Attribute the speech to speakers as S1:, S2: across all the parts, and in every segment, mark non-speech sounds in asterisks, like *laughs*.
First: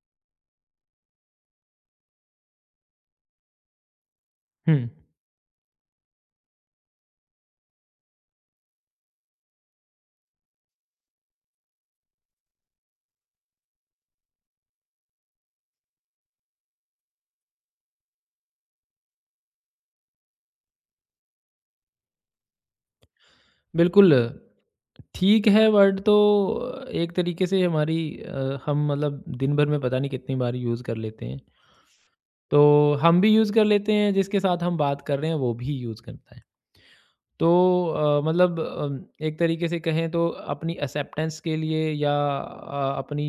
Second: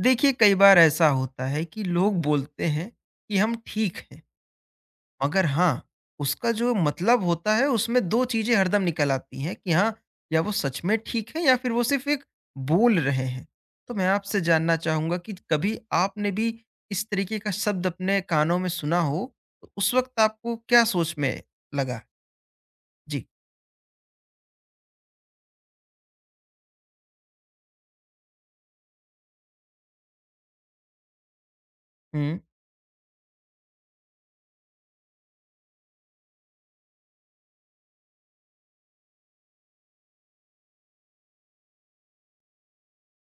S1: देखिए कई बार ऐसा होता है कि लोग बोलते हैं कि हम ठीक हैं।
S2: हुँ।
S1: मगर हाँ, उसका जो मतलब होता है उसमें दो चीजें हरदम निकल आती हैं कि हाँ, या वो सच में ठीक है या फिर वो सिर्फ एक बोल रहे हैं। तो मैं आपसे जानना चाहूंगा कि कभी आपने भी इस तरीके का शब्द अपने कानों में सुना हो, तो उस वक्त आपको क्या सोच में लगा? जी।
S2: बिल्कुल, ठीक है वर्ड तो एक तरीके से हमारी हम मतलब दिन भर में पता नहीं कितनी बार यूज़ कर लेते हैं।
S1: हम्म,
S2: तो हम भी यूज़ कर लेते हैं, जिसके साथ हम बात कर रहे हैं वो भी यूज़ करता है। तो मतलब एक तरीके से कहें तो अपनी एक्सेप्टेंस के लिए या अपनी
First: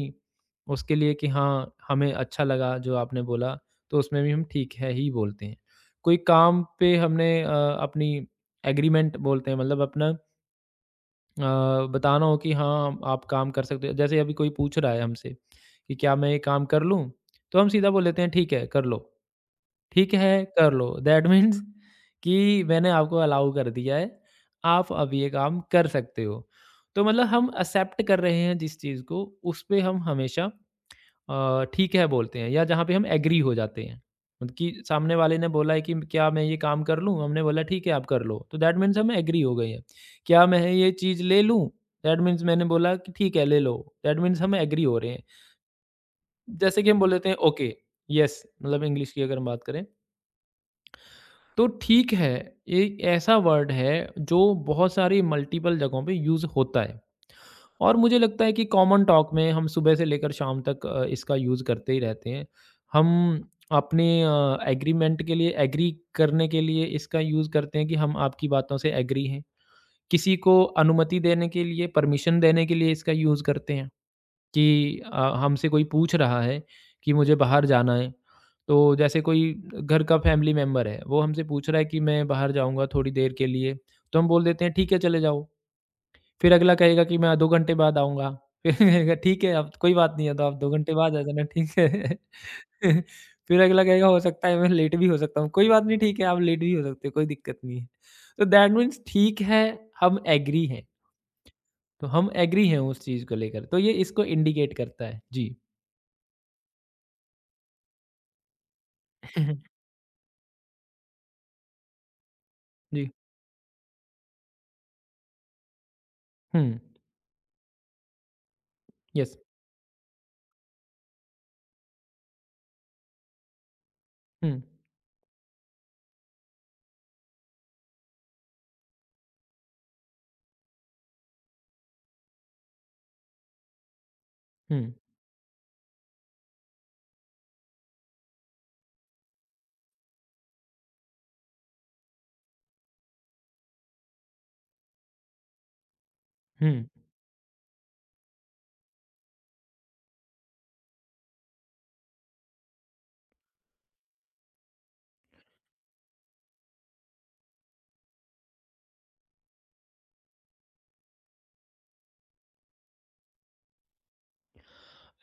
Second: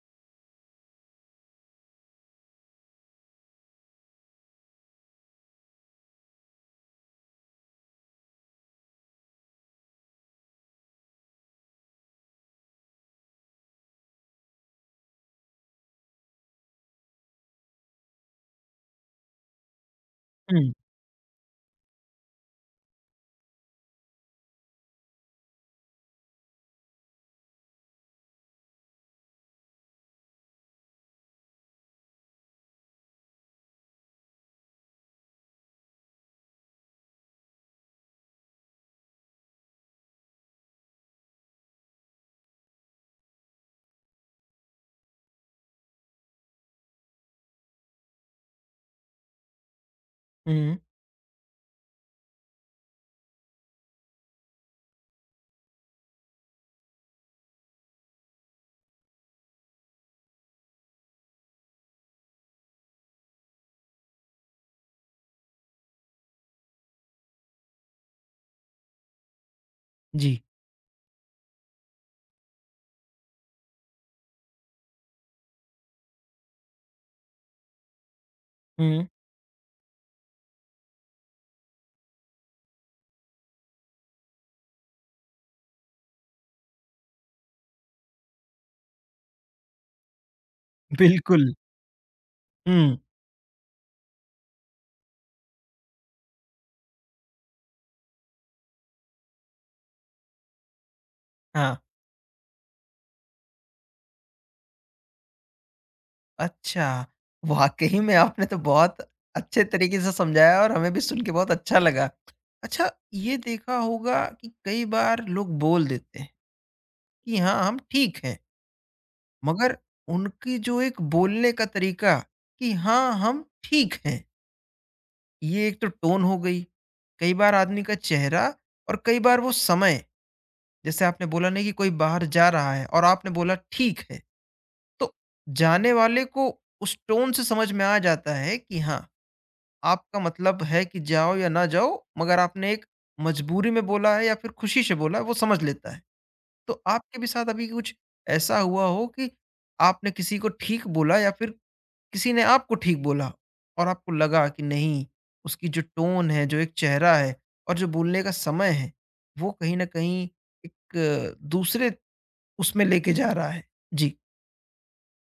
S2: उसके लिए कि हाँ, हमें अच्छा लगा जो आपने बोला, तो उसमें भी हम ठीक है ही बोलते हैं। कोई काम पे हमने अपनी एग्रीमेंट बोलते हैं मतलब अपना अ, बताना हो कि हाँ, आप काम कर सकते हो। जैसे अभी कोई पूछ रहा है हमसे कि क्या मैं ये काम कर लूँ? तो हम सीधा बोल देते हैं ठीक है, कर लो। ठीक है,
S1: हम्म,
S2: कर लो दैट मीन्स *laughs* कि मैंने आपको अलाउ कर दिया है, आप अब ये काम कर सकते हो। तो मतलब हम एक्सेप्ट कर रहे हैं जिस चीज़ को, उस पे हम हमेशा ठीक है बोलते हैं या जहाँ पे हम एग्री हो जाते हैं मतलब कि सामने वाले ने बोला है कि क्या मैं ये काम कर लूँ हमने बोला ठीक है आप कर लो तो दैट मीन्स हम एग्री हो गए हैं। क्या मैं ये चीज़ ले लूँ दैट मीन्स मैंने बोला कि ठीक है ले लो दैट मीन्स हम एग्री हो रहे हैं जैसे कि हम बोल देते हैं ओके यस मतलब इंग्लिश की अगर हम बात करें
S1: हम्म,
S2: तो ठीक है एक ऐसा वर्ड है जो बहुत सारी मल्टीपल जगहों पे यूज़ होता है और मुझे लगता है कि कॉमन टॉक में हम सुबह से लेकर शाम तक इसका यूज़ करते ही रहते हैं। हम अपने एग्रीमेंट के लिए एग्री करने के लिए इसका यूज़ करते हैं कि हम आपकी बातों से एग्री हैं। किसी
S1: जी।
S2: को अनुमति देने के लिए, परमिशन देने के लिए इसका यूज़ करते हैं कि हमसे कोई पूछ रहा है कि मुझे बाहर जाना है, तो
S1: हम्म।
S2: जैसे कोई घर का फैमिली मेंबर है, वो हमसे पूछ रहा है कि मैं बाहर जाऊँगा थोड़ी देर के लिए, तो हम बोल देते हैं ठीक है चले जाओ। फिर अगला कहेगा कि मैं 2 घंटे बाद आऊँगा। फिर कहेगा ठीक है अब कोई बात नहीं है तो आप 2 घंटे बाद आ जाना
S1: बिल्कुल।
S2: ठीक है।
S1: हम्म।
S2: *laughs* फिर अगला कहेगा हो सकता है मैं लेट भी हो सकता हूँ। कोई बात नहीं ठीक है आप लेट भी हो सकते हो कोई दिक्कत नहीं है। तो दैट मीन्स ठीक है हम एग्री हैं।
S1: हाँ।
S2: तो हम एग्री हैं उस चीज़ को लेकर। तो ये इसको इंडिकेट करता है। जी।
S1: अच्छा, वाक़ई में आपने तो बहुत
S2: *laughs* हम्म,
S1: अच्छे तरीके से समझाया और हमें भी सुन के बहुत अच्छा लगा। अच्छा,
S2: जी।
S1: ये देखा होगा कि कई बार लोग बोल देते हैं
S2: हुँ।
S1: कि हाँ, हम ठीक हैं,
S2: यस।
S1: मगर उनकी जो एक बोलने का तरीका कि हाँ, हम ठीक हैं,
S2: हुँ।
S1: ये एक तो टोन हो गई। कई बार आदमी का चेहरा और कई बार वो समय, जैसे आपने बोला नहीं कि कोई बाहर जा रहा है और आपने बोला ठीक है,
S2: हुँ।
S1: तो जाने वाले को उस टोन से समझ में आ जाता है कि हाँ, आपका मतलब है कि जाओ या ना जाओ, मगर आपने एक मजबूरी में बोला है या फिर खुशी से बोला है, वो समझ लेता है।
S2: हुँ।
S1: तो आपके भी साथ अभी कुछ ऐसा हुआ हो कि आपने किसी को ठीक बोला या फिर किसी ने आपको ठीक बोला और आपको लगा कि नहीं, उसकी जो टोन है, जो एक चेहरा है और जो बोलने का समय है, वो कहीं न कहीं एक दूसरे उसमें लेके जा रहा है? जी।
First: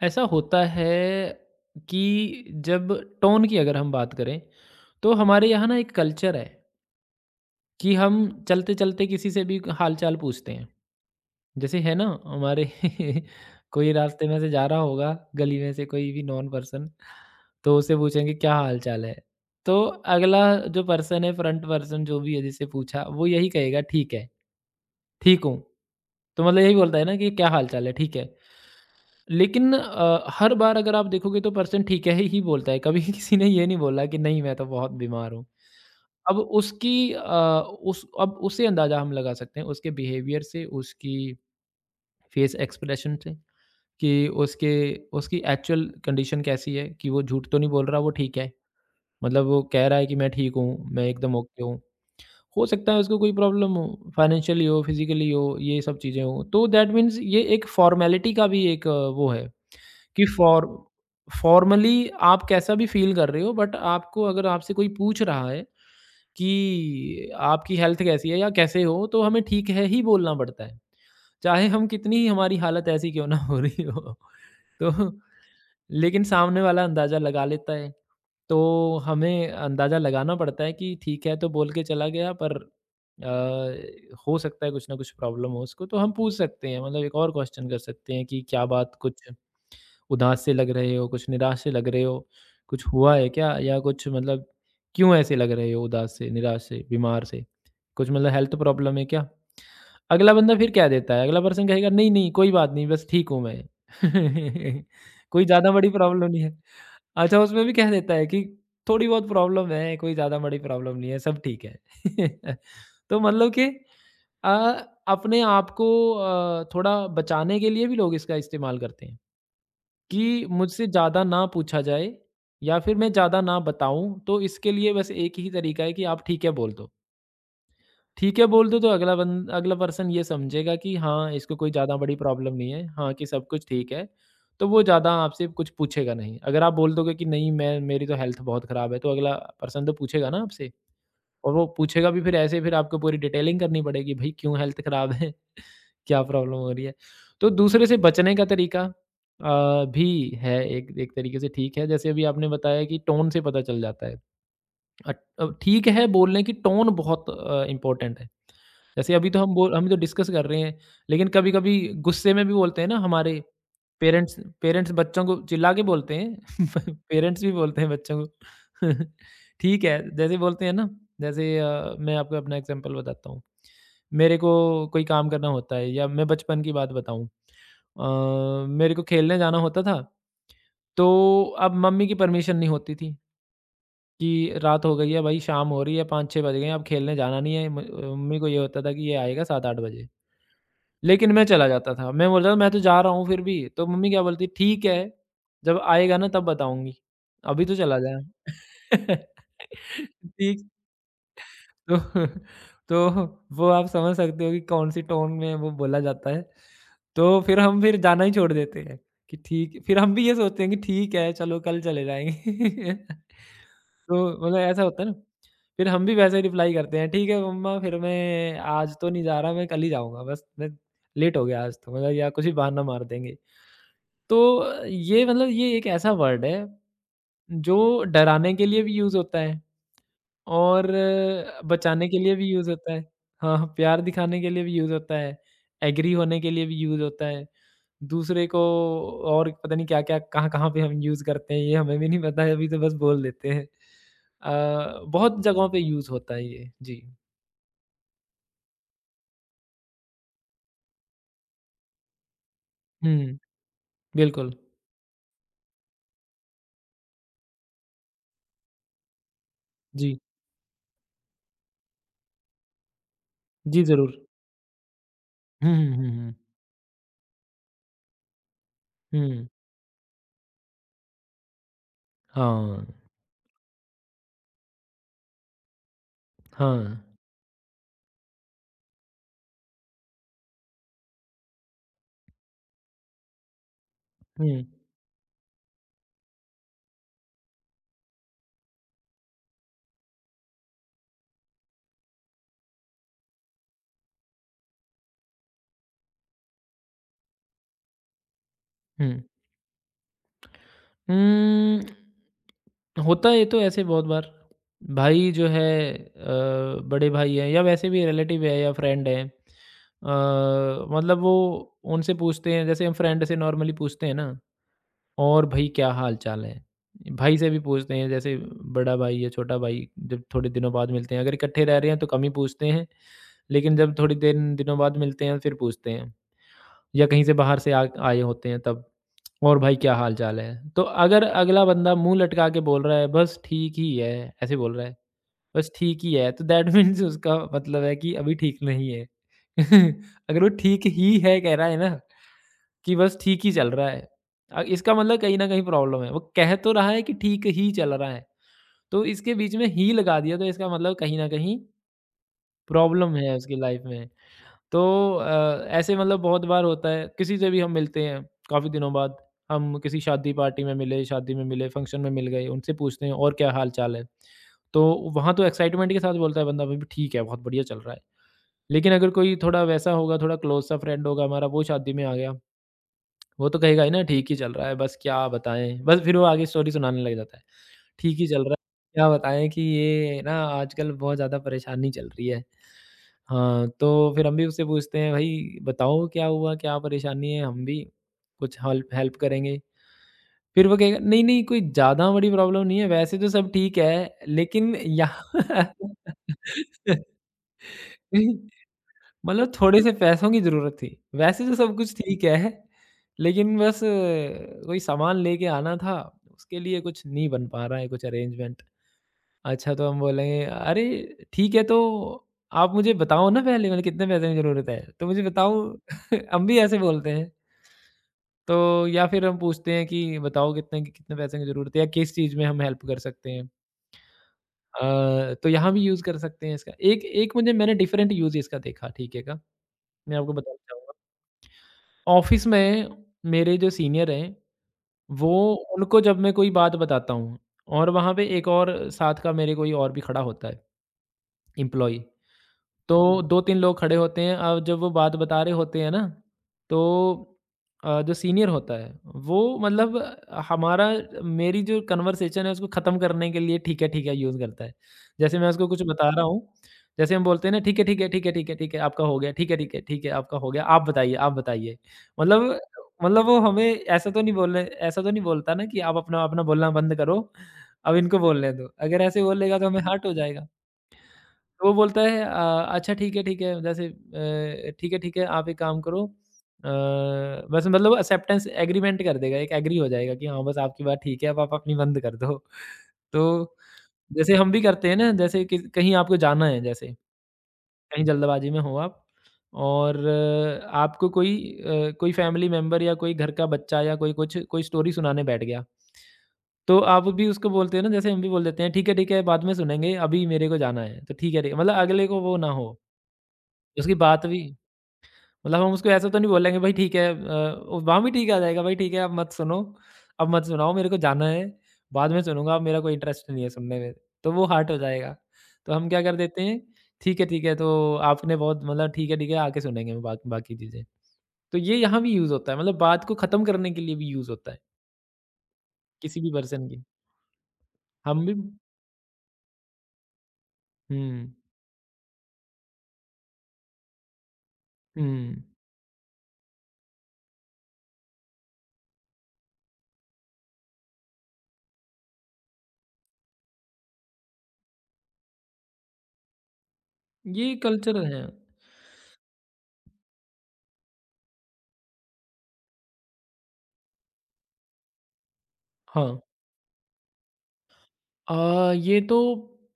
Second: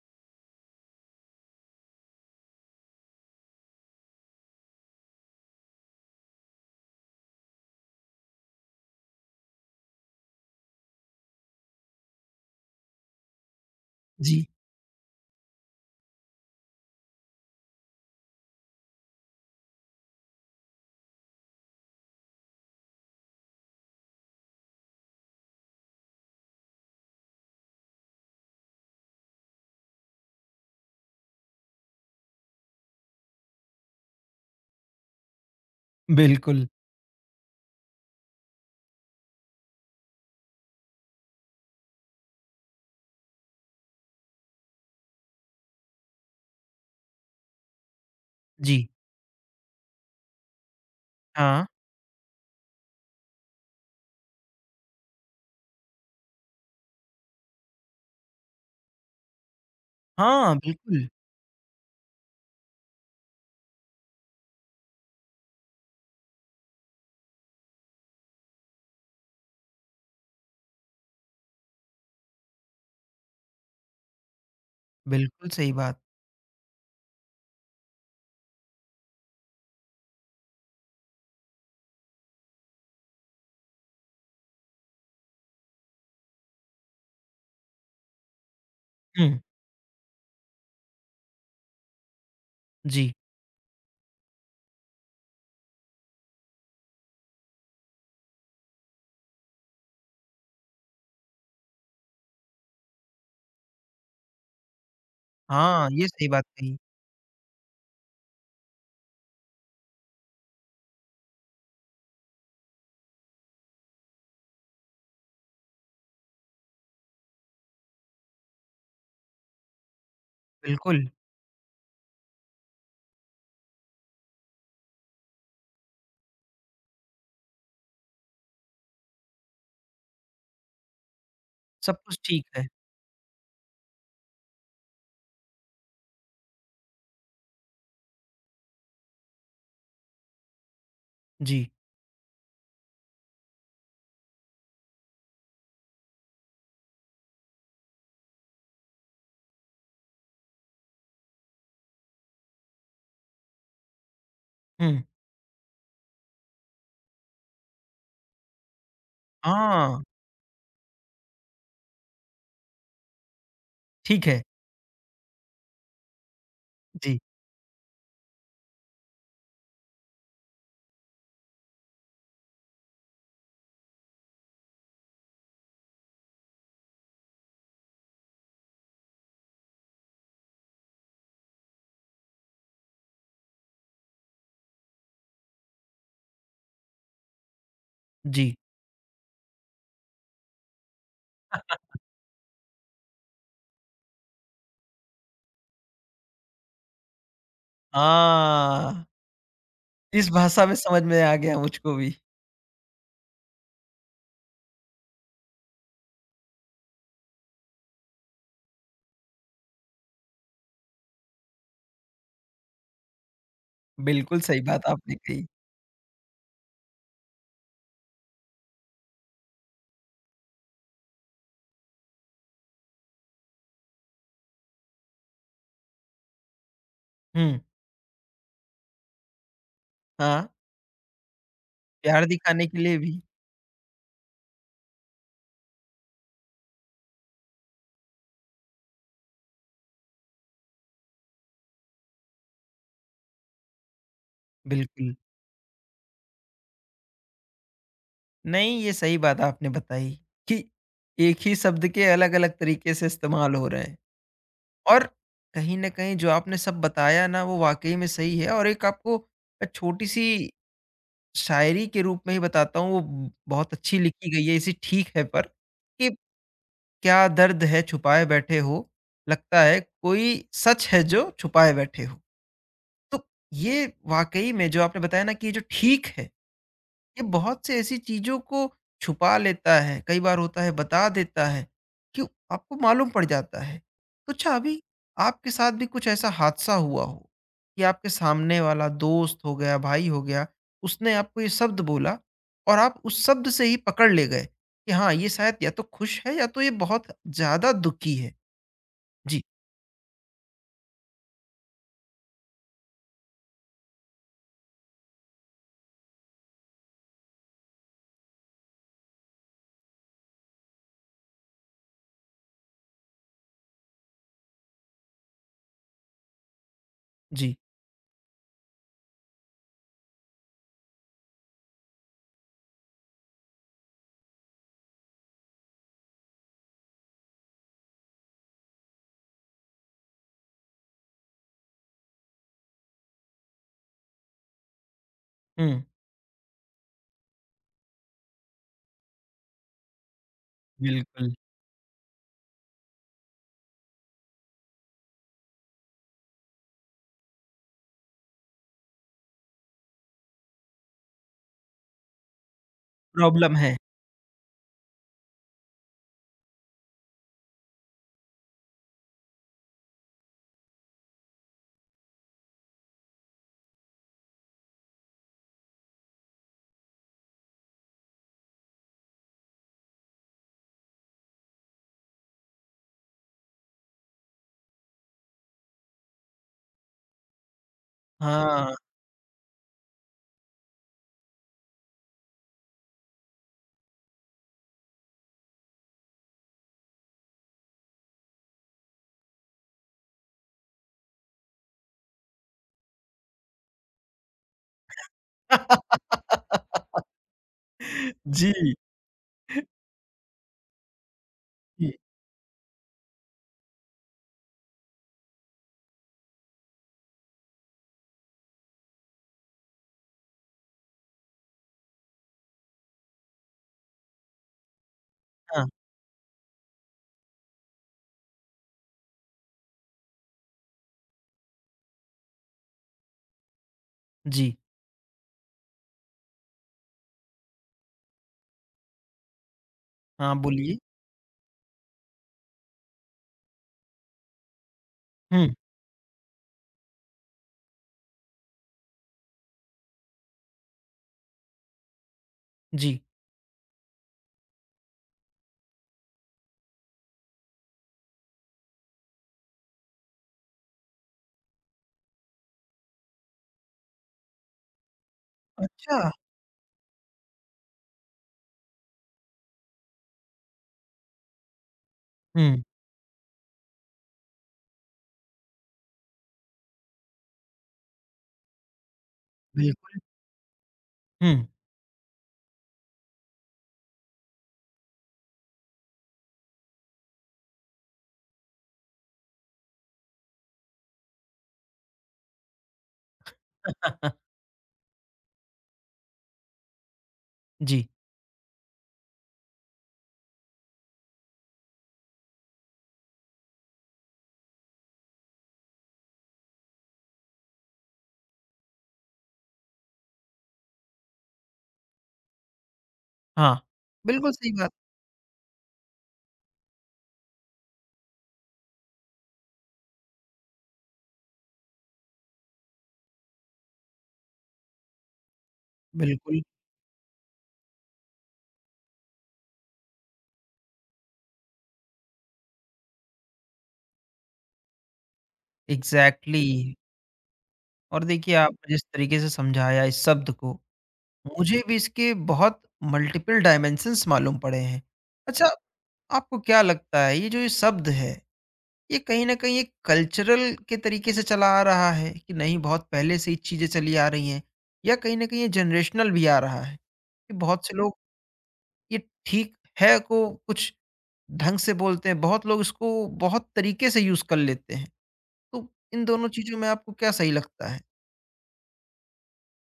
S2: ऐसा होता है कि जब टोन की अगर हम बात करें, तो हमारे यहाँ ना एक कल्चर है। कि हम चलते-चलते किसी से भी हाल-चाल पूछते हैं। जैसे है ना हमारे *laughs* कोई रास्ते में
S1: जी,
S2: से जा रहा होगा, गली में से कोई भी नॉन पर्सन, तो उससे पूछेंगे क्या हाल-चाल है? तो अगला जो पर्सन है फ्रंट पर्सन जो भी है जिससे पूछा वो यही कहेगा ठीक है। ठीक हूँ। तो मतलब यही बोलता है ना कि क्या हाल-चाल है? ठीक है। लेकिन हर बार अगर आप देखोगे तो पर्सन ठीक है ही बोलता है, कभी *laughs* किसी ने ये नहीं बोला कि नहीं मैं तो बहुत बीमार हूँ। अब
S1: बिल्कुल।
S2: उसकी अ, उस अब उससे अंदाज़ा हम लगा सकते हैं, उसके बिहेवियर से, उसकी फेस एक्सप्रेशन से कि उसके उसकी एक्चुअल कंडीशन कैसी है कि वो झूठ तो नहीं बोल रहा, वो ठीक है।
S1: जी।
S2: मतलब वो कह रहा है कि मैं ठीक हूँ, मैं एकदम ओके
S1: हाँ।
S2: हूँ। हो सकता है उसको कोई प्रॉब्लम हो, फाइनेंशियली हो, फिज़िकली हो, ये सब चीज़ें हो। तो दैट मीन्स ये एक फॉर्मेलिटी का भी एक वो है। कि
S1: हाँ, बिल्कुल।
S2: फॉर्मली आप कैसा भी फ़ील कर रहे हो बट आपको अगर आपसे कोई पूछ रहा है कि आपकी हेल्थ कैसी है या कैसे हो? तो हमें ठीक है ही बोलना पड़ता है। चाहे हम कितनी ही हमारी हालत ऐसी क्यों ना हो रही हो। *laughs* तो
S1: बिल्कुल सही बात।
S2: लेकिन सामने वाला अंदाज़ा लगा लेता है। तो हमें अंदाज़ा लगाना पड़ता है कि ठीक है तो बोल के चला गया पर हो सकता है कुछ ना कुछ प्रॉब्लम हो उसको तो हम पूछ सकते हैं मतलब एक और क्वेश्चन कर सकते हैं कि क्या बात कुछ
S1: हुँ।
S2: उदास से लग रहे हो, कुछ निराश से लग रहे हो, कुछ
S1: जी।
S2: हुआ है क्या? या कुछ मतलब क्यों ऐसे लग रहे हो उदास से, निराश से, बीमार से? कुछ मतलब हेल्थ प्रॉब्लम है क्या? अगला बंदा फिर क्या देता है? अगला पर्सन कहेगा नहीं, नहीं कोई बात नहीं बस ठीक हूँ मैं। *laughs* कोई ज़्यादा
S1: हाँ,
S2: बड़ी
S1: ये सही
S2: प्रॉब्लम नहीं
S1: बात
S2: है।
S1: कही।
S2: अच्छा उसमें भी कह देता है कि थोड़ी बहुत प्रॉब्लम है, कोई ज़्यादा बड़ी प्रॉब्लम नहीं है, सब ठीक है। *laughs* तो मतलब कि अ, अपने आप को थोड़ा बचाने के लिए भी लोग इसका इस्तेमाल करते हैं। कि मुझसे
S1: बिल्कुल,
S2: ज़्यादा ना पूछा जाए या फिर मैं ज़्यादा ना बताऊँ, तो इसके लिए बस एक ही तरीका है कि आप ठीक है बोल दो। ठीक है बोल दो तो अगला पर्सन ये समझेगा कि हाँ, इसको कोई ज़्यादा
S1: सब
S2: बड़ी
S1: कुछ ठीक
S2: प्रॉब्लम
S1: है।
S2: नहीं है, हाँ, कि सब कुछ ठीक है, तो वो ज़्यादा आपसे कुछ पूछेगा नहीं। अगर आप बोल दोगे कि नहीं मैं मेरी तो हेल्थ बहुत ख़राब है, तो अगला पर्सन तो पूछेगा ना आपसे और वो
S1: जी।
S2: पूछेगा भी फिर ऐसे फिर आपको पूरी डिटेलिंग करनी पड़ेगी, भई क्यों हेल्थ ख़राब है? क्या प्रॉब्लम हो रही है? तो दूसरे से बचने का तरीका भी है एक एक तरीके से ठीक है। जैसे अभी आपने बताया कि टोन से पता चल जाता है।
S1: हुँ।
S2: अब ठीक है बोलने की टोन बहुत इम्पोर्टेंट है। जैसे अभी तो हम तो
S1: हाँ,
S2: डिस्कस कर रहे हैं, लेकिन कभी-कभी गुस्से में भी बोलते हैं ना हमारे
S1: ठीक
S2: पेरेंट्स
S1: है।
S2: पेरेंट्स बच्चों को चिल्ला के बोलते हैं। *laughs*
S1: जी।
S2: पेरेंट्स भी बोलते हैं बच्चों को। *laughs* ठीक है, जैसे बोलते हैं ना, जैसे मैं आपको अपना एग्ज़ाम्पल बताता हूँ। मेरे को कोई काम करना होता है या मैं बचपन की बात बताऊँ मेरे को खेलने जाना होता था, तो अब मम्मी की परमिशन नहीं होती थी कि रात हो गई है भाई, शाम हो रही है, 5-6 बज गए हैं, अब खेलने जाना नहीं है। म मम्मी को
S1: जी।
S2: ये होता था कि ये आएगा 7-8 बजे, लेकिन मैं चला जाता था। मैं बोलता था मैं तो जा रहा हूँ फिर भी, तो मम्मी क्या बोलती, "ठीक है, जब आएगा ना तब बताऊँगी, अभी तो चला जा।"
S1: हाँ,
S2: *laughs*
S1: इस भाषा
S2: ठीक
S1: में समझ में आ गया मुझको
S2: तो
S1: भी।
S2: *laughs* तो वो आप समझ सकते हो कि कौन-सी टोन में वो बोला जाता है। तो फिर हम फिर जाना ही छोड़ देते हैं कि ठीक फिर हम भी ये सोचते हैं कि ठीक है, चलो कल चले जाएँगे। *laughs*
S1: बिल्कुल
S2: तो मतलब
S1: सही
S2: ऐसा
S1: बात
S2: होता है
S1: आपने
S2: ना,
S1: कही।
S2: फिर हम भी वैसे रिप्लाई करते हैं, "ठीक है मम्मा, फिर मैं आज तो नहीं जा रहा, मैं कल ही जाऊँगा बस, मैं लेट हो गया आज तो।" मतलब या कुछ भी बहाना मार देंगे। तो ये मतलब ये एक ऐसा वर्ड है,
S1: हुँ।
S2: जो डराने के लिए भी यूज़ होता है।
S1: हाँ,
S2: और बचाने के
S1: प्यार
S2: लिए भी
S1: दिखाने
S2: यूज़
S1: के
S2: होता
S1: लिए
S2: है।
S1: भी
S2: हाँ, हाँ, प्यार दिखाने के लिए भी यूज़ होता है, एग्री होने के लिए भी यूज़ होता है, दूसरे को और पता नहीं क्या-क्या, कहाँ-कहाँ पे हम यूज़ करते हैं, ये हमें भी नहीं पता है, अभी तो बस बोल देते हैं।
S1: बिल्कुल।
S2: बहुत जगहों पे यूज़ होता है ये। जी।
S1: नहीं, ये सही बात आपने बताई कि एक ही शब्द के अलग-अलग तरीके से
S2: हुँ,
S1: इस्तेमाल हो रहे हैं
S2: बिल्कुल।
S1: और कहीं न कहीं जो आपने सब बताया ना, वो वाक़ई में सही है। और एक आपको
S2: जी।
S1: छोटी-सी शायरी के रूप में ही बताता हूँ, वो बहुत
S2: जी,
S1: अच्छी
S2: ज़रूर।
S1: लिखी गई है, इसे ठीक है पर
S2: हुँ, हुँ,
S1: कि
S2: हुँ, हुँ।
S1: क्या दर्द है छुपाए बैठे हो,
S2: हुँ।
S1: लगता है कोई सच है जो छुपाए बैठे हो।
S2: हाँ।
S1: तो ये वाक़ई में जो आपने बताया ना कि ये जो ठीक है,
S2: हाँ।
S1: ये बहुत से ऐसी चीज़ों को छुपा लेता है, कई बार होता है बता देता है, कि आपको मालूम पड़ जाता है। तो अच्छा,
S2: हुँ।
S1: अभी आपके साथ भी कुछ ऐसा हादसा हुआ हो, कि आपके सामने वाला दोस्त हो गया, भाई हो गया, उसने आपको ये शब्द बोला और आप उस शब्द से ही पकड़ ले गए, कि हाँ, ये शायद या तो खुश है या तो ये बहुत ज़्यादा दुखी है?
S2: हुँ।
S1: जी।
S2: हुँ, होता है ये तो ऐसे बहुत बार। भाई जो है बड़े भाई हैं या वैसे भी रिलेटिव है या फ्रेंड है। मतलब वो उनसे पूछते हैं जैसे हम फ्रेंड से नॉर्मली पूछते हैं ना, और भाई क्या हाल-चाल है? भाई से
S1: जी।
S2: भी पूछते हैं जैसे बड़ा भाई या छोटा भाई जब थोड़े दिनों बाद मिलते हैं। अगर इकट्ठे रह रहे हैं तो कम ही पूछते हैं, लेकिन जब थोड़ी दिन दिनों बाद मिलते हैं फिर पूछते हैं। या कहीं से बाहर से आ आए होते हैं तब, और भाई क्या हाल-चाल है? तो अगर अगला बंदा मुँह लटका के बोल रहा है, बस ठीक ही है, ऐसे बोल रहा है, बस
S1: हुँ।
S2: ठीक ही है, तो दैट मीन्स *laughs* उसका मतलब है कि अभी ठीक नहीं है। *laughs* अगर वो ठीक ही
S1: बिल्कुल।
S2: है कह रहा है ना, कि बस ठीक ही चल रहा है। इसका मतलब कहीं न कहीं प्रॉब्लम है। वो कह तो रहा है कि ठीक ही चल रहा है, तो इसके बीच में ही लगा दिया तो इसका मतलब कहीं न कहीं प्रॉब्लम है
S1: प्रॉब्लम
S2: उसकी
S1: है।
S2: लाइफ़ में। तो ऐसे मतलब बहुत बार होता है किसी से भी हम मिलते हैं काफ़ी दिनों बाद। हम किसी शादी पार्टी में मिले, शादी में मिले, फंक्शन में मिल गए, उनसे पूछते हैं और क्या हाल चाल है। तो वहाँ तो एक्साइटमेंट के साथ बोलता है बंदा, भाई ठीक है, बहुत बढ़िया चल रहा है। लेकिन अगर कोई थोड़ा वैसा होगा, थोड़ा क्लोज सा फ्रेंड होगा हमारा, वो शादी में आ गया, वो तो कहेगा ही ना, ठीक ही चल रहा है बस क्या बताएं, बस फिर वो आगे स्टोरी सुनाने लग जाता है। ठीक ही चल रहा है।
S1: हाँ।
S2: क्या बताएँ कि ये ना आजकल बहुत ज़्यादा परेशानी चल रही है। हाँ, तो फिर हम भी उससे पूछते हैं, "भई बताओ क्या हुआ? क्या परेशानी है? हम भी कुछ हल्प हेल्प करेंगे।" फिर वो कहेगा, "नहीं, नहीं कोई ज़्यादा बड़ी प्रॉब्लम नहीं है, वैसे तो सब ठीक है, लेकिन यहाँ"
S1: *laughs*
S2: *laughs*
S1: जी।
S2: मतलब थोड़े से पैसों की ज़रूरत थी। वैसे तो सब
S1: जी।
S2: कुछ ठीक है, लेकिन बस कोई सामान लेके आना था, उसके लिए कुछ नहीं बन पा रहा है, कुछ अरेंजमेंट। अच्छा, तो हम बोलेंगे, "अरे! ठीक है, तो आप मुझे बताओ ना पहले, मतलब कितने पैसे की ज़रूरत है, तो मुझे बताओ।"
S1: हाँ।
S2: *laughs* हम भी ऐसे बोलते हैं, तो या फिर हम पूछते हैं कि बताओ कितने कितने पैसे की ज़रूरत है या किस चीज़ में हम हेल्प कर सकते हैं।
S1: जी।
S2: तो यहाँ भी यूज़ कर सकते हैं इसका। एक एक मुझे, मैंने डिफरेंट यूज़ इसका देखा ठीक है का, मैं आपको
S1: हाँ,
S2: बताना
S1: बोलिए।
S2: चाहूँगा। ऑफ़िस में मेरे जो सीनियर हैं, वो,
S1: हुँ।
S2: उनको जब मैं कोई बात बताता हूँ और वहाँ पे एक और साथ का, मेरे कोई और भी खड़ा होता है, एम्प्लॉयी।
S1: जी।
S2: तो 2-3 लोग खड़े होते हैं और जब वो बात बता रहे होते हैं ना, तो जो सीनियर होता है वो मतलब हमारा, मेरी जो कन्वर्सेशन है उसको ख़त्म करने के लिए ठीक है यूज़ करता है। जैसे मैं उसको कुछ बता
S1: अच्छा!
S2: रहा हूँ, जैसे हम बोलते हैं ना, ठीक है, ठीक है, ठीक है, ठीक है, ठीक है आपका हो गया, ठीक है, ठीक है, ठीक है आपका हो गया, आप बताइए, आप बताइए। मतलब
S1: हुँ।
S2: मतलब वो हमें ऐसा तो नहीं बोलने ऐसा तो नहीं बोलता ना कि आप अपना अपना बोलना बंद करो, अब इनको बोलने दो। अगर ऐसे बोलेगा तो हमें
S1: बिल्कुल।
S2: हर्ट हो जाएगा।
S1: हुँ।
S2: तो वो बोलता है अच्छा ठीक है जैसे, ठीक है आप एक काम करो, बस मतलब एक्सेप्टेंस एग्रीमेंट कर देगा, एक एग्री हो जाएगा कि हाँ, बस आपकी बात ठीक है अब आप अपनी बंद कर दो। *laughs* तो जैसे
S1: *laughs*
S2: हम भी करते हैं ना, जैसे कि कहीं आपको जाना है, जैसे
S1: जी।
S2: कहीं जल्दबाजी में हो आप और आपको कोई, कोई फैमिली मेंबर या कोई घर का बच्चा या कोई कुछ कोई स्टोरी सुनाने बैठ गया। तो आप भी उसको बोलते हो ना, जैसे हम भी बोल देते हैं, ठीक है, बाद में सुनेंगे, अभी मेरे को जाना है।" तो ठीक है, मतलब अगले को वो ना हो,
S1: हाँ।
S2: उसकी बात
S1: बिल्कुल
S2: भी,
S1: सही बात,
S2: मतलब हम उसको ऐसा तो नहीं बोलेंगे भाई ठीक है, वहाँ भी ठीक आ जाएगा भाई, ठीक है अब मत सुनो, अब मत सुनाओ मेरे को जाना है, बाद में सुनूँगा, अब मेरा कोई इंटरेस्ट नहीं है सुनने में, तो वो हर्ट हो जाएगा। तो हम क्या कर
S1: बिल्कुल।
S2: देते हैं, ठीक है तो आपने बहुत, मतलब ठीक है आके सुनेंगे बा बाकी चीज़ें। तो ये यहाँ भी यूज़ होता है, मतलब बात को ख़त्म करने के लिए भी यूज़ होता है, किसी भी
S1: एग्ज़ैक्टली।
S2: पर्सन की।
S1: और
S2: हम
S1: देखिए
S2: भी।
S1: आपने जिस तरीके से समझाया इस शब्द को,
S2: हुँ,
S1: मुझे भी इसके बहुत मल्टीपल डायमेंशंस मालूम पड़े हैं।
S2: हुँ।
S1: अच्छा, आपको क्या लगता है ये जो ये शब्द है, ये कहीं न कहीं एक कल्चरल के तरीके से चला आ रहा है कि नहीं बहुत पहले से ही चीज़ें चली आ रही हैं? या कहीं न कहीं ये जनरेशनल भी आ रहा है, कि
S2: ये
S1: बहुत से
S2: कल्चर
S1: लोग
S2: है।
S1: ये ठीक है को कुछ ढंग से बोलते हैं, बहुत लोग इसको बहुत तरीके से यूज़ कर लेते हैं। तो इन
S2: हाँ।
S1: दोनों चीज़ों में आपको क्या सही लगता है?
S2: ये तो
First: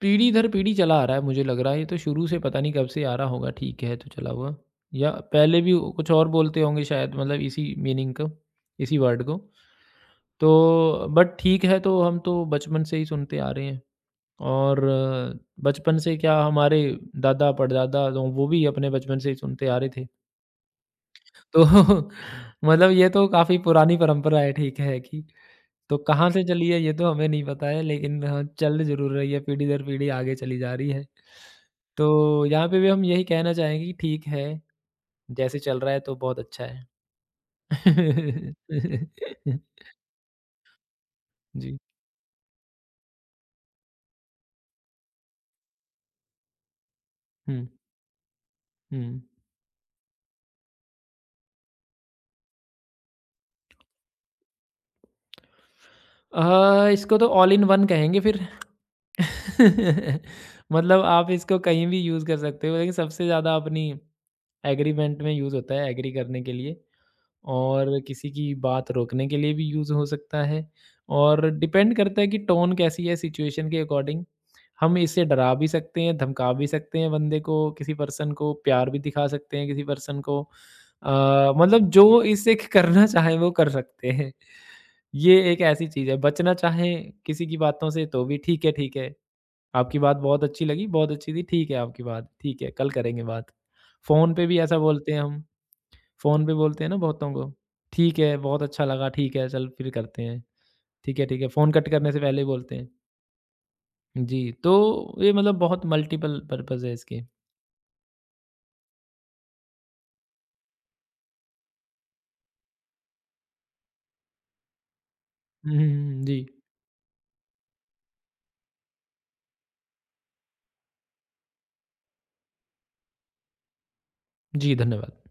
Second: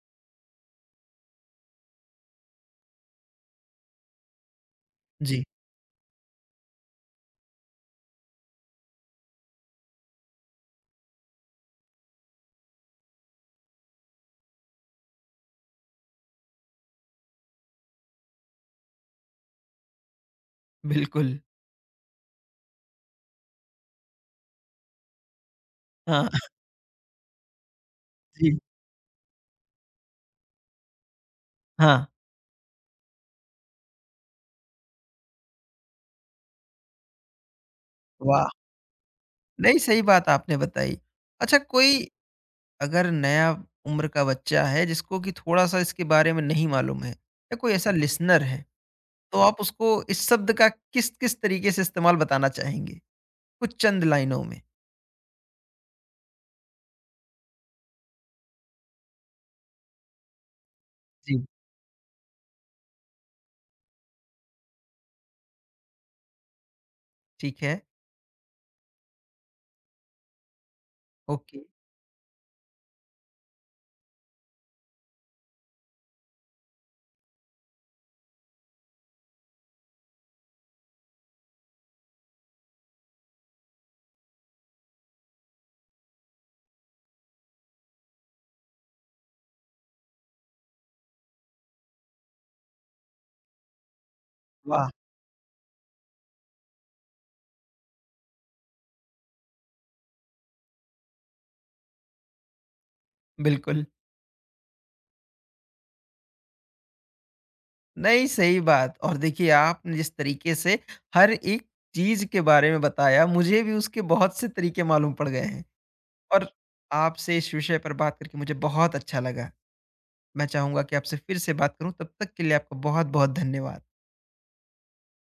S2: पीढ़ी दर पीढ़ी चला आ रहा है, मुझे लग रहा है, ये तो शुरू से पता नहीं कब से आ रहा होगा ठीक है तो चला हुआ। या
S1: जी,
S2: पहले भी कुछ और बोलते होंगे शायद मतलब इसी मीनिंग को, इसी वर्ड को। तो बट ठीक है, तो हम तो बचपन से ही सुनते आ रहे हैं और बचपन से क्या, हमारे दादा, परदादा तो वो भी अपने बचपन से ही सुनते आ रहे थे।
S1: बिल्कुल।
S2: तो *laughs* मतलब ये तो काफ़ी पुरानी परंपरा है ठीक है कि, तो
S1: हाँ,
S2: कहाँ से
S1: *laughs*
S2: चली है ये तो हमें नहीं पता है, लेकिन हाँ,
S1: जी,
S2: चल ज़रूर रही है, पीढ़ी दर पीढ़ी आगे चली जा रही है।
S1: हाँ,
S2: तो यहाँ पे भी हम यही कहना चाहेंगे कि ठीक है, जैसे चल रहा है तो बहुत अच्छा है।
S1: वाह!
S2: *laughs*
S1: नहीं, सही बात आपने बताई। अच्छा,
S2: जी।
S1: कोई अगर नया उम्र का बच्चा है जिसको कि थोड़ा-सा इसके बारे में नहीं मालूम है या
S2: हुँ,
S1: कोई ऐसा लिसनर है,
S2: हुँ।
S1: तो आप उसको इस शब्द का किस-किस तरीके से इस्तेमाल बताना चाहेंगे? कुछ चंद लाइनों में।
S2: इसको तो ऑल इन वन कहेंगे फिर। *laughs* मतलब आप
S1: जी।
S2: इसको कहीं भी यूज़ कर सकते हो, लेकिन सबसे ज़्यादा अपनी एग्रीमेंट में यूज़ होता है, एग्री करने के लिए।
S1: ठीक है।
S2: और किसी की बात रोकने के लिए भी यूज़ हो सकता है और
S1: ओके,
S2: डिपेंड करता है कि टोन कैसी है, सिचुएशन के अकॉर्डिंग। हम इससे डरा भी सकते हैं, धमका भी सकते हैं बंदे को, किसी पर्सन को प्यार भी दिखा सकते हैं किसी पर्सन को, मतलब जो इससे करना चाहे वो कर सकते हैं। ये एक ऐसी चीज़ है, बचना चाहे किसी की बातों से तो भी ठीक है, ठीक है आपकी बात बहुत अच्छी लगी, बहुत अच्छी थी, ठीक है आपकी बात, ठीक है कल करेंगे बात। फ़ोन पे भी ऐसा
S1: वाह!
S2: बोलते हैं हम, फ़ोन पे बोलते हैं ना बहुतों को, ठीक है, बहुत अच्छा लगा, ठीक है, चल फिर करते हैं। ठीक है, फ़ोन कट करने से पहले ही बोलते हैं।
S1: बिल्कुल।
S2: जी, तो ये मतलब बहुत मल्टीपल पर्पज़ है इसके।
S1: नहीं, सही बात। और देखिए आपने जिस तरीके से हर एक चीज़ के बारे में बताया, मुझे भी उसके बहुत से तरीके मालूम पड़ गए हैं
S2: हुँ, हुँ, हुँ, हुँ, जी।
S1: और आपसे इस विषय पर बात करके मुझे बहुत अच्छा लगा। मैं चाहूँगा कि आपसे फिर से बात करूँ, तब तक के लिए आपका बहुत-बहुत धन्यवाद।
S2: जी, धन्यवाद।